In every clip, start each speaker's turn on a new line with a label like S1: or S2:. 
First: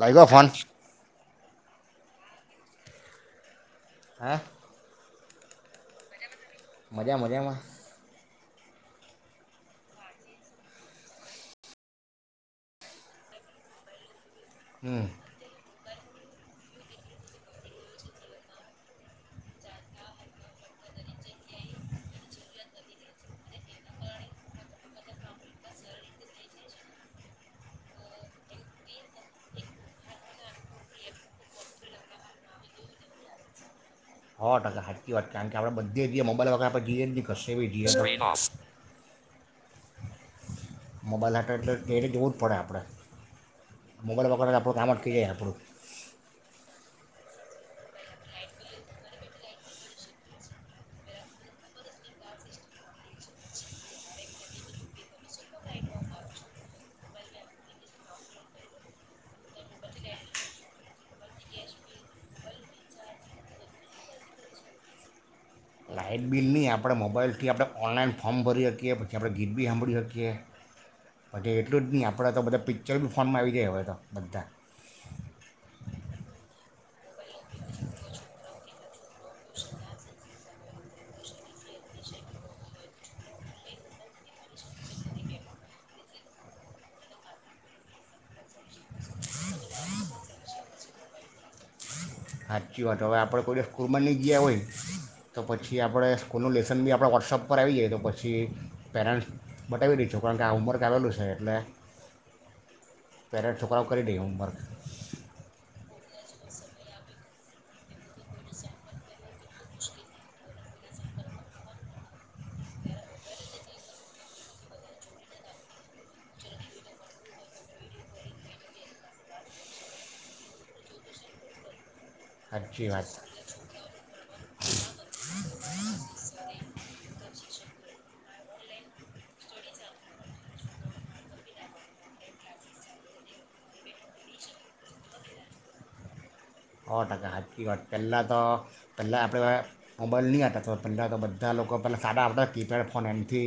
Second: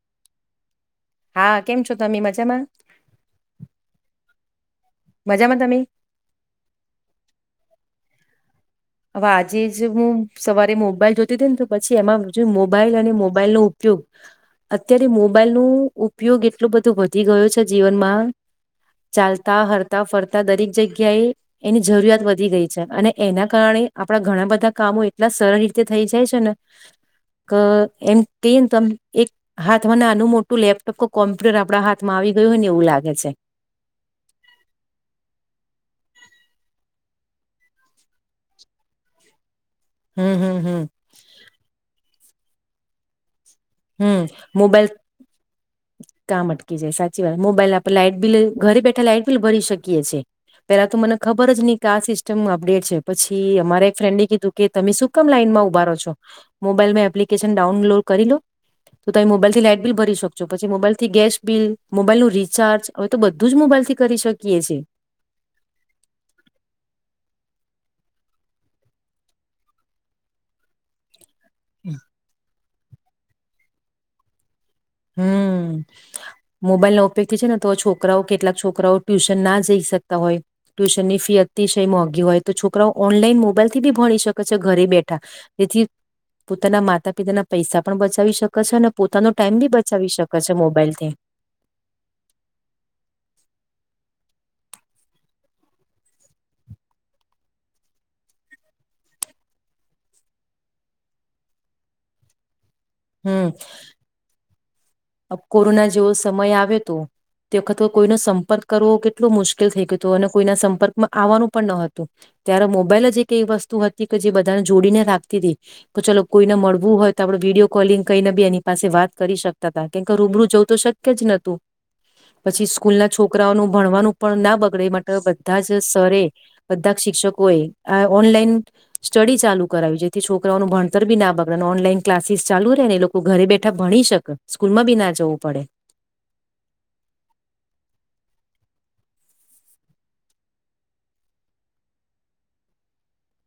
S1: લાઈગો phone?
S2: હા કેમ છો તમે મજામાં?
S1: હા
S2: મજામાં તમે?
S1: મજા મજામાં.
S2: હવે આજે જ હું સવારે મોબાઈલ જોતી તી ને તો પછી એમાં જો મોબાઈલ અને મોબાઈલનો ઉપયોગ
S1: હમ
S2: અત્યારે મોબાઈલનું ઉપયોગ એટલો બધો વધી ગયો છે જીવનમાં ચાલતા હરતા ફરતા દરેક જગ્યાએ એની જરૂરિયાત વધી ગઈ છે અને એના કારણે આપણા ઘણા બધા કામો એટલા સરળ રીતે થઈ જાય છે ને ક એમ કહી ને તોમ એક હાથમાં ના નાનું મોટું લેપટોપ કે કોમ્પ્યુટર આપણા હાથમાં આવી ગયું હોય ને એવું લાગે છે.
S1: હો ટકા હાચી વાત કારણ કે આપડે બધે જીએ મોબાઈલ વગર આપે જીએ જ નહીં, કશે બી જીએ
S2: હમ હમ હમ
S1: મોબાઈલ હટે એટલે એ જ ટીવી દૂર પડે આપણે
S2: હમ
S1: મોબાઈલ વગર આપણું
S2: મોબાઈલ
S1: કામ અટકી જાય આપણું
S2: કાામ અટકી જાય સી વા મોબાઈલ આપે લાઈટ બિલ ઘરે બેઠા લાઈટ બિલ ભરી શકીએીએ પેલા તો મને ખબર જ નહી કે આ સિસ્ટમ અપડેટ છે પછી અમારા એક ફ્રેન્ડે કીધું કે તમે શું કમ લાઈનમાં ઉભારો છો મોબાઈલમાં એપ્લિકેશન ડાઉનલોડ કરી લો તો તમે મોબાઈલથી લાાઈટ બિલ ભરી શકશો પછી મોબાઈલથી ગેસ બિલ મોબાઈલનુંું રિચાર્જ હવે તો બધું જ મોબાઈલથી કરી શકીએ છે
S1: ની આપણે મોબાઈલથી આપણે ઓનલાઈન ફોર્મ ભરી શકીએ પછી આપણે ગીત બી સાંભળી શકીએ પછ એટલું જ નહીં આપણા તો બધા પ ચાલો બ ફોનમાં આવી ગયા હોવે તો બધા
S2: હમ મોબાઈલ ના ઉપયોગથી છે ને તો છોકરાઓ કેટલાક છોકરાઓ ટ્યુશન ના જઈ શકતા હોય ટ્યુશનની ફી અતિશય મોંઘી હોય તો છોકરાઓ ઓનલાઈન મોબાઈલ થી બી ભણી શકે છે ઘરે બેઠા જેથી પોતાના માતા પિતાના પૈસા પણ બચાવી શકે છે અને પોતાનો ટાઈમ બી બ ચવી શકે છે મોબાઈલથી
S1: સાચી વાત હવે આપણે કોઈ દિવસ સ્કૂલમાં નહીં ગયા હોય તો પછી આપણે સ્કૂલનું લેસન બી આપણે વોટ્સઅપ પર આવી જઈએ તો પછી પેરેન્ટ્સ બતાવી દહીશું કારણ કે આ હમવર્ક આવેલું છે એટલે
S2: હમ
S1: પહેલા છઠુકરાાવ કરી દઈ હોમવર્ક
S2: કોરોના જેવો સમય આવ્યો હતો તે વખત કોઈનો સંપર્ક કરવો કેટલો મુશ્કેલ થઈ ગયું હતો અને કોઈના સંપર્કમાં આવવાનું પણ ન હતું ત્યારે મોબાઈલ જ એક એવી વસ્તુ હતી કે જે બધાને જોડીને રાખતી હતી કે ચલો કોઈને મળવું હોય તો આપણે વિડીિયો કોલિંગ કઈને બી એની પાસે વાત કરી શક કે રૂબરૂ જવું તો શક્ય જ નતું પછી
S1: સાચી
S2: સ્કૂલ
S1: વાત
S2: ના છોકરાઓ નું ભણવાનું પણ ના બ એ માટે બધા જ સ્રે બધા શિક્ષકો એ આ ઓનલાઈન સ્ટડી ચાલુ કરાવી જેથી છોકરાઓનું ભણતર બી ના બગડે ઓનલાઈન ક્લાસીસ ચાલુ રહે ને એ લોકો ઘરે બેઠા ભણી શકે સ્કૂલમાં બી ના જવું પડે
S1: સો ટકા સાચી વાત પહેલાં તો પહેલા આપણે મોબાઈલ નહીં આવ હતા તો પહેલાં તો બધા લોકો પહેલા સારા આપતા કીપેડ ફોન એમથી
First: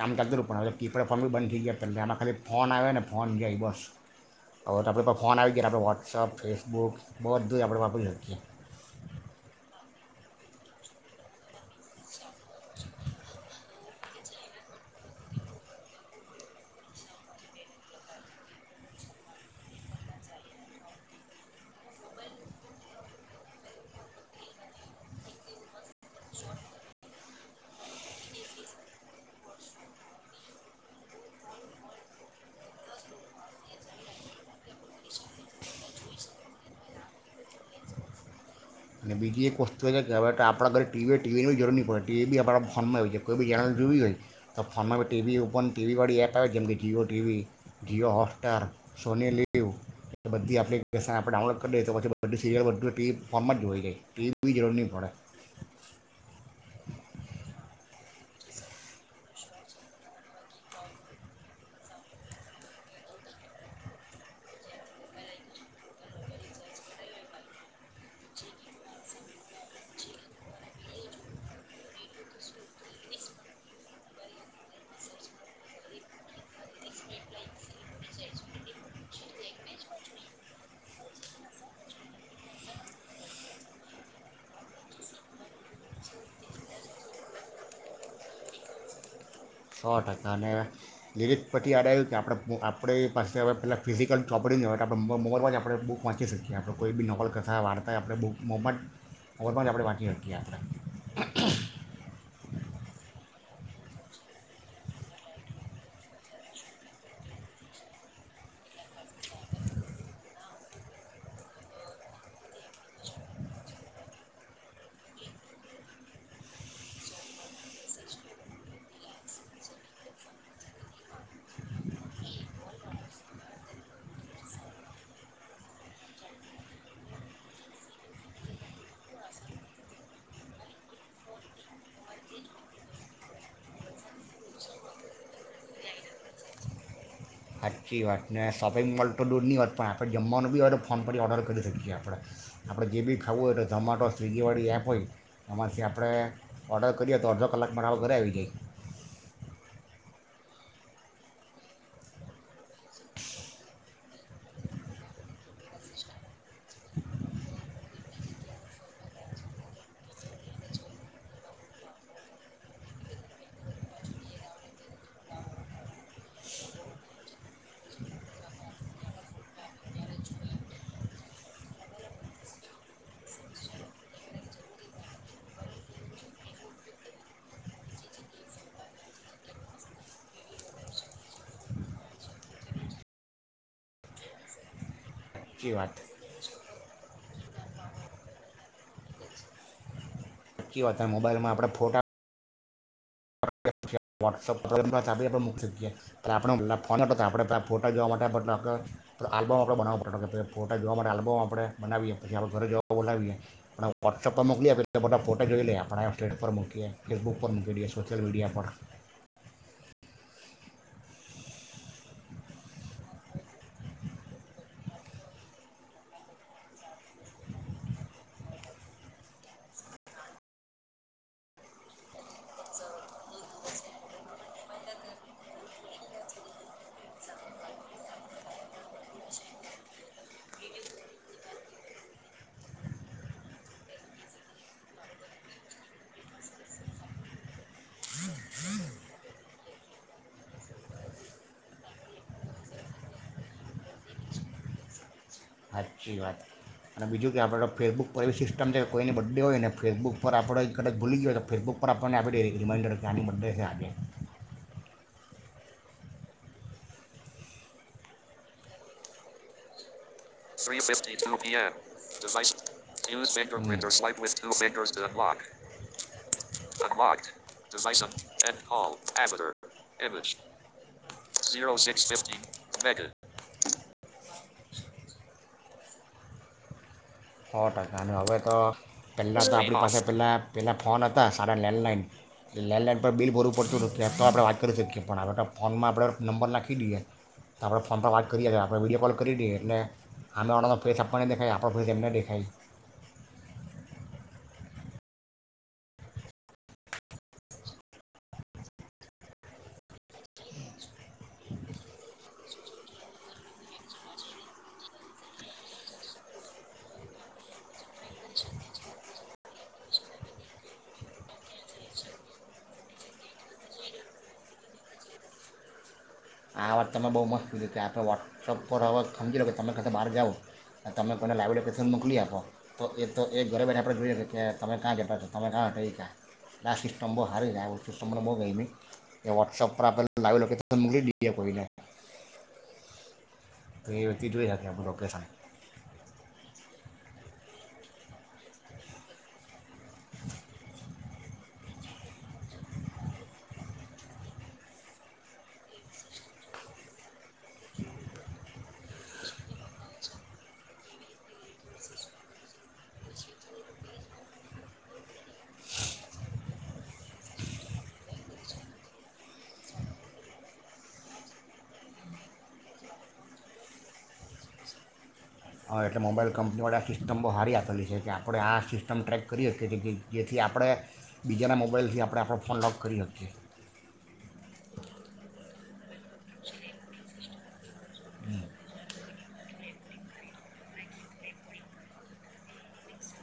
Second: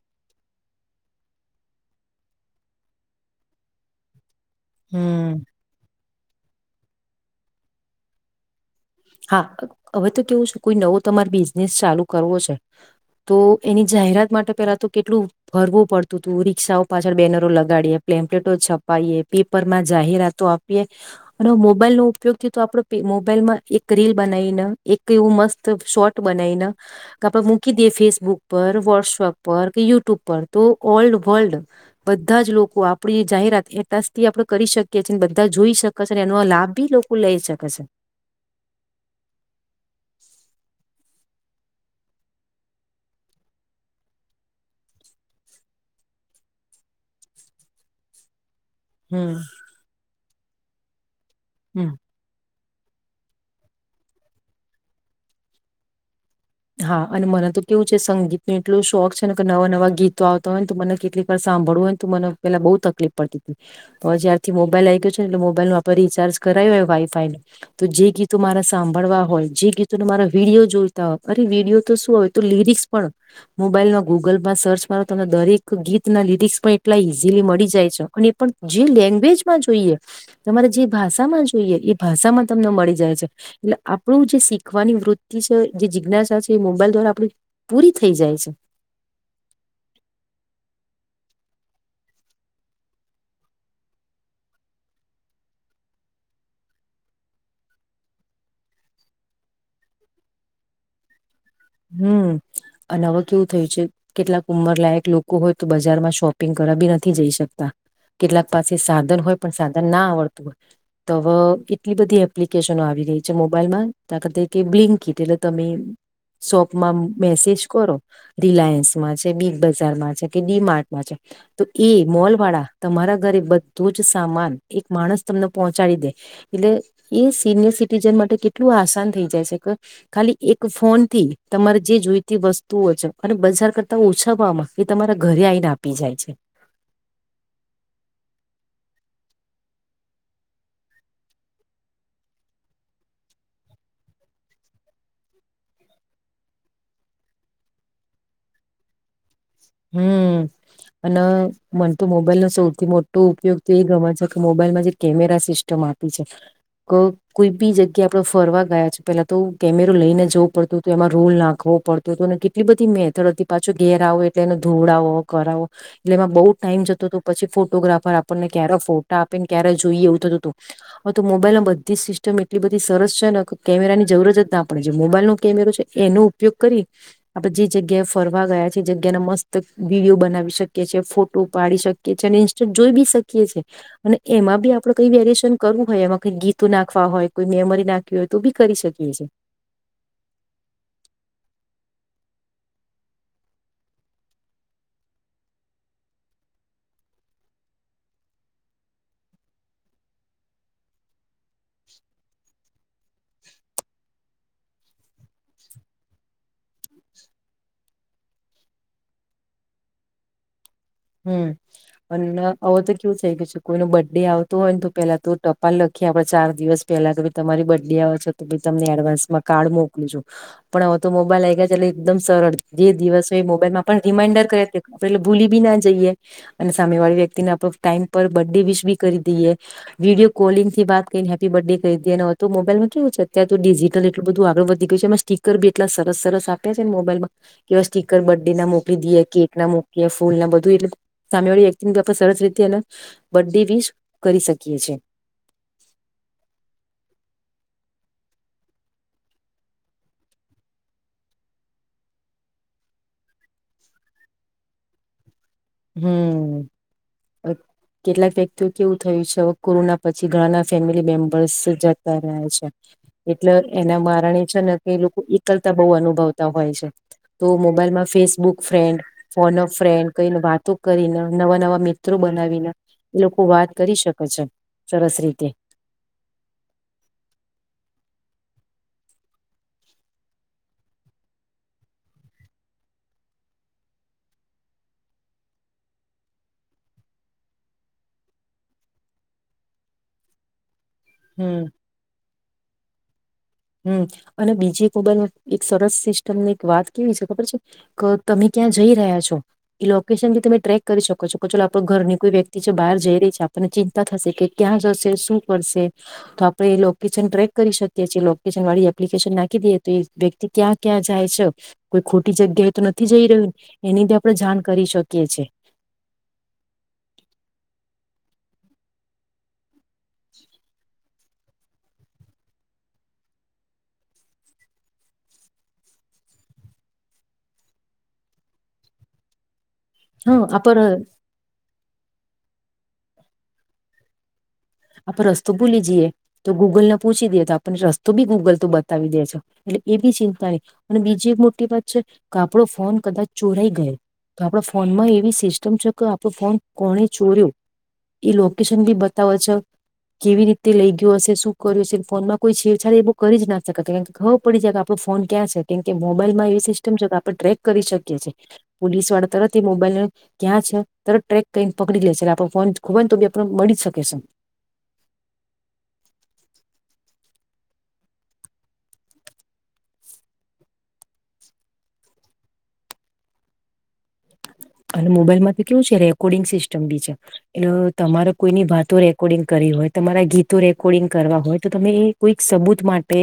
S1: કામ કરતા ર પણ કીપેડ ફોન બી બંધ થ ગયા પહેલા એમાં ખાલી ફોન આવે ને ફોન જાય બસ આપણે પર ફોન
S2: હમ
S1: આવી ગયા આપણે વ્ોટ્સઅપ ફેસ બહુ બહ તો આપણે બાપે લડકીએ
S2: હા હવે તો કેવું છે કોઈ નવો તમારે બિઝનેસ ચાલુ કરવો છે તો એની જાહેરાત માટે પેલા તો કેટલું ફરવું પડતું હતું રિક્ષાઓ પાછળ બેનરો લગાડીએ પ્લેમ્પલેટો છપાવીએ પેપરમાં જાહેરાતો આપીએ અને મોબાઈલનોો ઉપયોગથી તો આપડ મોબાઈલમાં એક રીલ બનાવીને એક એવું મસ્ત શોટ બનાવીને કે આપડે મૂકી દઈએ ફેસબુક પર વોટ્સઅપ પર કે યુટ્યુબ પર તો ઓલ્ડ વર્લ્ડ બધા જ લોકો આપણી જાહેરાત એટ જથી આપડ કરી શકીએ છેએ બધા જોઈ શકે છે એનો લાભ બી લોકો લઈ શકે છે
S1: બીજી એક વસ્તુ એ છે કે હ આપણા ઘરે ટીવી ટીવીની જરૂર નહીં પડે ટીવી આપણા ફોનમાં હોય છે કોઈ બી ચેનલ જોવી હોય તો ફોનમાં બ ટીવી ઉપન ટીવીવાળી એપ આવે જેમ કે Jio TV Jio Hotstar Sony
S2: હું
S1: લીવ બધી આપ ક ડાઉનલોડ કરીએ તો પછી બ સીરલ બધું એ પી ફોર્મ જ જોઈ ગઈ ટીવીની જરૂર નહી પડે
S2: હા અને મને તો કેવું છે સંગીતનો એટલોું શોખ છે ને કે નવા નવા ગીતો આવતા હોય ને તો મને કેટલીક વાર સાંભળવું હોય તો મને પેલા બહુ તકલીફ પડતી હતી હવે જ્યારથી મોબાઈલ આવી ગયો છે ને એટલે મોબાઈલ નું આપણે રીચાર્જ કરાવી હોય વાઈફાઈ ન તો જે ગીતો મારે સાંભળવા હોય જે ગીતોને મારા વિડીિયો જોઈતા હોય અરે વિડીિયો તો શું હોય તો લિર્સ પણ મોબાઈલમાં ગૂગલમાં સર્ચ મા તમને દરેક ગીત ના લિરિક્સ પણ એટલા ઈઝીલી મળી જાય છે અને પણ જે લેંગ્વેજમાં જોઈએ તમારે જે ભાષામાં જોઈએ એ ભાષામાં તમને મળી જાય છે એટલે આપણું જે શીખવાની વૃત્તિ છે જે અઞ છે એ મોબાઈલ દ્વારા આપડી પૂરી થઈ જાય છે
S1: સો ટકા અને લીરી પછી આાર આવ્યું કે આપણે આપણી પાસે હવે પેલાં ફિઝિકલ ચોપડી નહી હોય તો આપણે મોબલમાં જ આપણે બુક વાંચી શકીએ આપણે કોઈ બી નોકલ કથા વાર્તાય આપણે બુક મોમાં જ મોબલમાં જ આપણે વાંચી શકીએ આપણે
S2: હમ અને હવે કેવું થયું છે કેટલાક ઉંમર લાયક લોકો હોય તો બજારમાં શોપિંગ કરવા બી નથી જઈ શકતા કેટલાક પાસે સાધન હોય પણ સાધન ના આવડતું હોય તો હવે એટલી બધી એપ્લિકેશનો આવી રહી છે મોબાઈલમાંખ કે બ્લિંકટ એટલે તમે શોપમાં મેસેજ કરો રિલાયન્સમાં છે બીગ બજારમાં છે કે ડી માર્ટમાં છે તો એ મોલ વાળા તમારા ઘરે બધું જ સામાન એક માણસ તમને પહોંચાડી દે એટલે એ સિનિયર સિટીઝન માટે કેટલું આસાન થઈ જાય છે કે ખાલી એક ફોન થી તમારે જે જોઈતી વસ્તુઓ છે અને બજાર કરતા ઓછાવામાં એ તમારા ઘરે આવીઈને આપી જાય છે
S1: સાચી વાતને શોપિંગ મોૉલ તો દૂર નહીં હોત પણ આપણે જમવાનું બી હોય તો ફોન પર ઓર્ડર કરી શકીએ આપણે આપણે જે બી ખાવું હોય તો ઝોમેટો સ્વિગીવાળી એપ હોય એમાંથી આપણે ઓર્ડર કરીએ તો અડધો કલાકમાં આવો ઘરે આવી જાય
S2: હમ અને મને તો મોબાઈલનો સૌથી મોટો ઉપયોગ તો એ ગમે છે કે મોબાઈલમાં જે કેમેરા સિસ્ટમ આપી છે કે કોઈ બી જગ્યાએ આપડ ફરવા ગયા છે પેલા તો કેમેરો લઈને જવો પડતો હત એમાં રોલ નાખવો પડતો હતો અને કેટલી બધી મેથડ હતી પાછો ઘેર આવો એટલે એને ધોડાવો કરાવો એટલે એમાં બઉુ ટાઈમ જતો હતો પછી ફોટોગ્રાફર આપણને ક્યારે ફોટા આપે ને ક્યારે જોઈએ એવું થતું હતું હવે તો મોબાઈલમાં બધી સિસ્ટમ એટલી બધી સરસ છે ને કે કેમેરા ની જરૂરત જ ના પડે જે મોબાઈલનોો કેમેરો છે એનો ઉપયોગ કરી આપણે જે જગ્યાએ ફરવા ગયાી્યા ્યા મસ્ત વિડીયો બનાવી શકીએ છી ફોટો પાડી શકીએી અને ઇન્સ્ટા જોઈ બી શકીએીએ અને એમાં બી આપડે કઈ વેરએેશન
S1: સાચી
S2: કરું
S1: વાત
S2: હો ગીત તું નાખવા હોય કોઈ મેમરી નાખવી હોય તો બી કરી શકીએ છે.
S1: કી વાત મોબાઈલમાં આપણેે ફોટા વોટ્સપકીકીએ પ આપ ફો આપણે ફોટા જોવા માટે આલ્બમ આપ બ ફોટા જોવા માટેલ્બમ આપણે બનાવીએ પછી આપો ઘરે જ બોલાવીએ આપણે વોટ્સએપ પર મોકલી આપ પે એલે બધા ફોટો જોઈ લઈ આપણે સેટ પર મકીએ ફેસબુક પર મૂકી દઈએ સોશિયલ મીડિયા પર
S2: હમ્મ અને હો તો કેવું થઈ ગ છે કોઈનો બર્થડે આવતો હોય ને તો પેલા તો ટપાલ લખીએ આપડે ચાર દિવસ પેલા કે ભ તમારી બર્થ ડે આવે છો તો તમને એડવાન્સમાં કાર્ડ મોકલું છું પણ હો તો મોબાઈલ આવી ગયા છેટલે એકદમ સરળ જે દિવસ હોય એ મોબાઈલમાં પણ રિમાઈન્ડર કરે આપે એટલે ભૂલી બી ના જઈએ અને સામે વાળી વ્યક્તિને આપડ ટાઈમ પર બર્થ ડે વિશ બી કરી દઈએ વિડીયો કોલિંગથીત કરીને હેપી બર્થ ડે કરી દઈએ તો મોબાઈલ માં કેવું છે અત્યારે તો ડિજિટલ એલું બધું આગળ વધી ગયું છે એમાં સ્ટીકર બી એટલા સરસ સરસ આપ્યા છે ને મોબાઈલમાં કે સ્ટીર બર્થ ડે ના મોકલી દઈએ કેક ના મોકલી ફૂલ ના બ દુ એલે સામે વાળી એક્ટિંગ આપણે સરસ રીતે એ બર્ ડે બી કરી શકીએ છે.
S1: સી વાત અને બીજું કે આપણે ફેસબુક પર એવી સિસ્ટમ છે કે કોઈ બડે હોય ને ફેસબુક પર આપણે એક કદચ ભૂલી ગઈ હો તો ફેસબુક પર આપણને આપે રિમાઈન્ડર કે આની બ ડે [unintelligible]
S2: હમ્મ કેટલાક વ્યક્તિઓ કેવું થયું છે હવે કોરોના પછ છી ઘણા ફેમિલી મેમ્બર્સ જતા રહે છે એટલે એના કારણે છે ને કે લોકો એકલતા બહુ અનુભવતા હોય છે. તો મોબાઈલમાં ફેસબુક ફ્રેન્ડ ફોનફ ફ્રેન્ડ કઈને વાત કરીને નવા નવા મિત્રો બનાવીને એ લોકો વાત કરી શકે છે સરસ રીતે.
S1: સો ટકા અને હવે તો પહેલાં તો આપણી પાસે પહેલાં પહેલાં ફોન હતા સારા લેન્ડલાઈન લેન્ડલાઈન પર બિલ ભરું પડતું નથીું એ તો આપણે વાત કરી શકીએ પણ હવે તો ફોનમાં આપણે નંબર નાખી દઈએ તો આપણે ફોન પર વાત કરીએ છીએ આપણે વિડીયો કોલ કરી દઈએ એટલે અમેનો. ફેસ આપણનેેાય
S2: હમ
S1: આપ એમને
S2: હમ અને બીજી એક મોબાઈલ એક સરસ સિસ્ટમની એક વાત કેવી છે ખબર છે કે તમે ક્યાં જઈ રહ્યા છો એ લોકેશન બી તમે ટ્રેક કરી શકો છો કે ચલો આપડો ઘરની કોઈ વ્યક્તિ છે બહાર જઈ રહી છે આપણને ચિંતા થશે કે ક્યાં જશે શું કરશે તો આપડણે એ લોકેશન ટ્રેક કરી શકીએ છેએ. એપ્લિકેશન નાખી દઈએ તો વ્યક્તિ ક્યાં ક્યાં જાય છે કોઈ ખોટી જગ્યાએ તો નથી જઈ રહ્યું એનીધ આપડ જાણ કરી શકીએ છે.
S1: આ વાત તમે બહુ મત લીધી ત આપે વોટ્સપ પર હવે સમજી લો કે તમે બહાર જાઓ તમે. કોઈને લાઇબ્રશન મોકલી આપો તો એ તો એ ઘરે બેઠા આપણે જોઈએ કે તમે કાં જતા છો તમે ક્યાંટ એ ક્યા આ સિસ્ટમ બહુ હારી એું સિસ્ટમને બહુ ગઈ મં એ વોટ્સઅપ આપ લાઈવ
S2: હા
S1: લો
S2: આ પર
S1: સમગ ડી કો તો એ વ્યક્તિ જોઈ આપણું લોકેશન
S2: આપણે રસ્તો ભૂલી જઈએ તો ગૂગલ ન પૂછી દે તો આપણને રસ્તો બી ગૂગલ તો બતાવી દે છે એટલે એ બ ચિંતા નહી અને બીજી એક મોટી વાત છે કે આપણો ફોન કદાચ ચોરા ગયો તો આપડ ફોનમાં એવી સિસ્ટમ છે કે આપણો ફોન કોને ચોર્યો એ લોકેશન બી બતાવે છે. કેવી રીતે લઇ ગયો હશે શું કર્યું છે ફોનમાં કોઈ છેડછાડી એ બહ કરી જ ના શકે કેમ ખબર પડી જાય કે આપણો ફોન ક્યાં છે કેમ કે મોબાઈલમાં એવી સિસ્ટમ છે કે આપણે ટ્રેક કરી શકીએ છીએ પોલીસ વાળા તરત એ મોબાઈલ ક્યાં છે તરત ટ્રેક કરીને પકડી લે છે આપો ફોન ખોબને તો બી આપણ મળી જ શકે છે.
S1: એટલે મોબાઈલ કંપનીવાળી આ સિસ્ટમ બહુ હારી આપલી છે કે આપણે આ સિસ્ટમ ટ્રેક કરી શકીએ છી જેથી આપણે બીજાના મોબાઈલથી આપણે આપણો ફોન લોક કરી શકીએ.
S2: અને મોબાઈલમાં તો કેવું છે રેકોર્ડિંગ સિસ્ટમ બી છે એટલે તમારે કોઈની વાતો રેકોર્ડિંગ કરીવી હોય તમારા ગીતો રેકોર્ડિંગ કરવા હોય તો તમે કોઈક સબૂત માટે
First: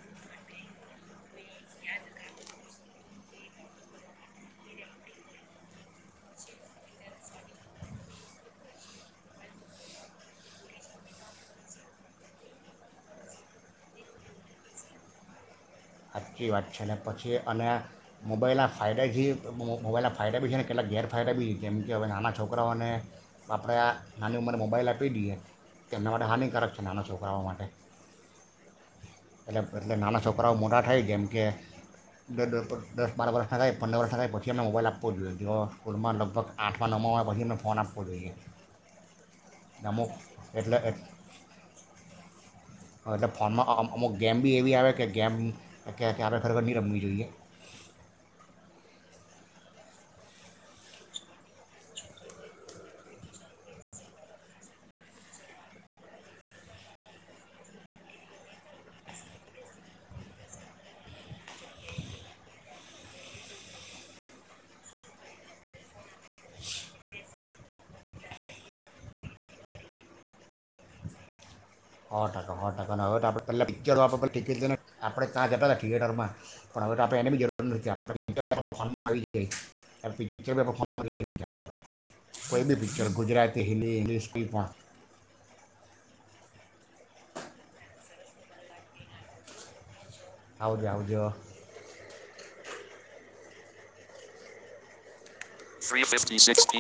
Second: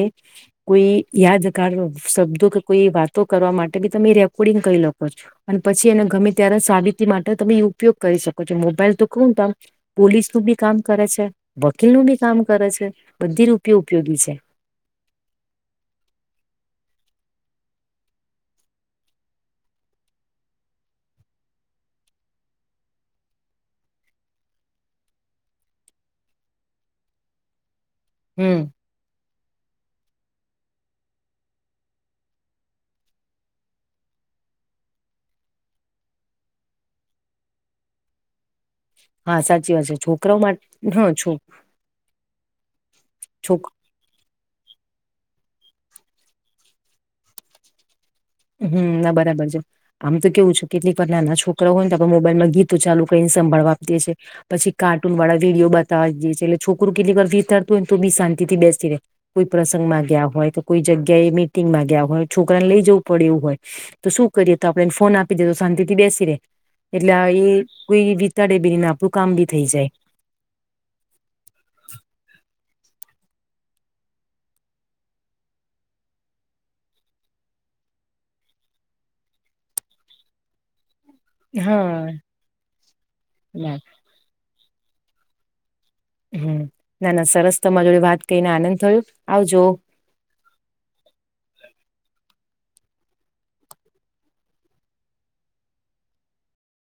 S2: કોઈ યાદગાર શબ્દો કે કોઈ વાતો કરવા માટે બી તમે રેકોર્ડિંગ કરી લખ છો અને પછી એને ગમે ત્યારે સાવિતી માટે તમે ઉપયોગ કરી શકો છો મોબાઈલ તો કું તામ પોલીસ નું બી કામ કરે છે વકીલનું બી કામ કરે છે બધી રૂપયો ઉપયોગી છે
S1: સાચી વાત છે ને પછી અને મોબાઈલના ફાયદાથી મોબાઈલના ફાયદા બી છે ને કેટલાક ગેરફાયદા બી જેમ કે હવે નાના છોકરાઓને આપણે આ નાની ઉંમરે મોબાઈલ આપી દઈએ તો એમના માટે હાનિકારક છે નાના છોકરાઓ માટે.
S2: હમ
S1: એના કરતા નાના છોકરા મો થાય જેમ કે દ દસ બાર વર્ષના થાય પંદર વર્ષના થાય પછી અને મોબાઈલ આપવો જોઈએ તો સ્કૂલમાં લગભગ આઠમાં નવમાં વા પછી અને ફોન આપવો જોઈએ.
S2: હા સાચી વાત છે
S1: અમુક
S2: છોકરાઓ માટે
S1: એટલે
S2: હ છોક
S1: એટલે ફોનમાંમ અમુ ગેમ બ એવી આવે ગ આપણે ખરેખર નહી રમી જોઈએ.
S2: હમ્મ ના બરાબર છે આમ તો કેવું છે કેટલીક વાર નાના છોકરા હોય તો આપણે મોબાઈલમાં ગીતો ચાલુ કરીને સંભાળવા આપીએ છીએ પછી કાર્ટૂન વાળા વિડીયો બતાવી દઈ છીએ એટલે છોકરું કેટલી વાર વિતાડતું હોય ને તો બી શાંતિથી બેસી રહે કોઈ પ્રસંગમાં ગયા હોય તો કોઈ જગ્યાએ મીટિંગમાં ગયા હોય છોકરા ને લઈ જવું પડે એવું હોય તો શું કરીએ તો આપને ફોન આપી દે તો શાંતિ થી બેસી રે એટલે એ કોઈ વિતાડે બીને આપણું કામ બી થઈ જાય
S1: હો ટકા હવે તો આપણે પહેલા પિક્ચરો આપણે પીને આપણે ત્યાં જતા હતા થિયેટરમાં પણ હવે તો આપણે એને બી
S2: હા
S1: [unintelligible] પહેલી પિક્ચર ગુજરાતી
S2: ના
S1: હિન્દી ઈંગ્લિશ એ રીતના
S2: હમ. ના ના સરસ તમાર જોડે વાત કરીને આનંદ થયો. આવજો.
S1: આવજે આવજો. Three, fifty, sixty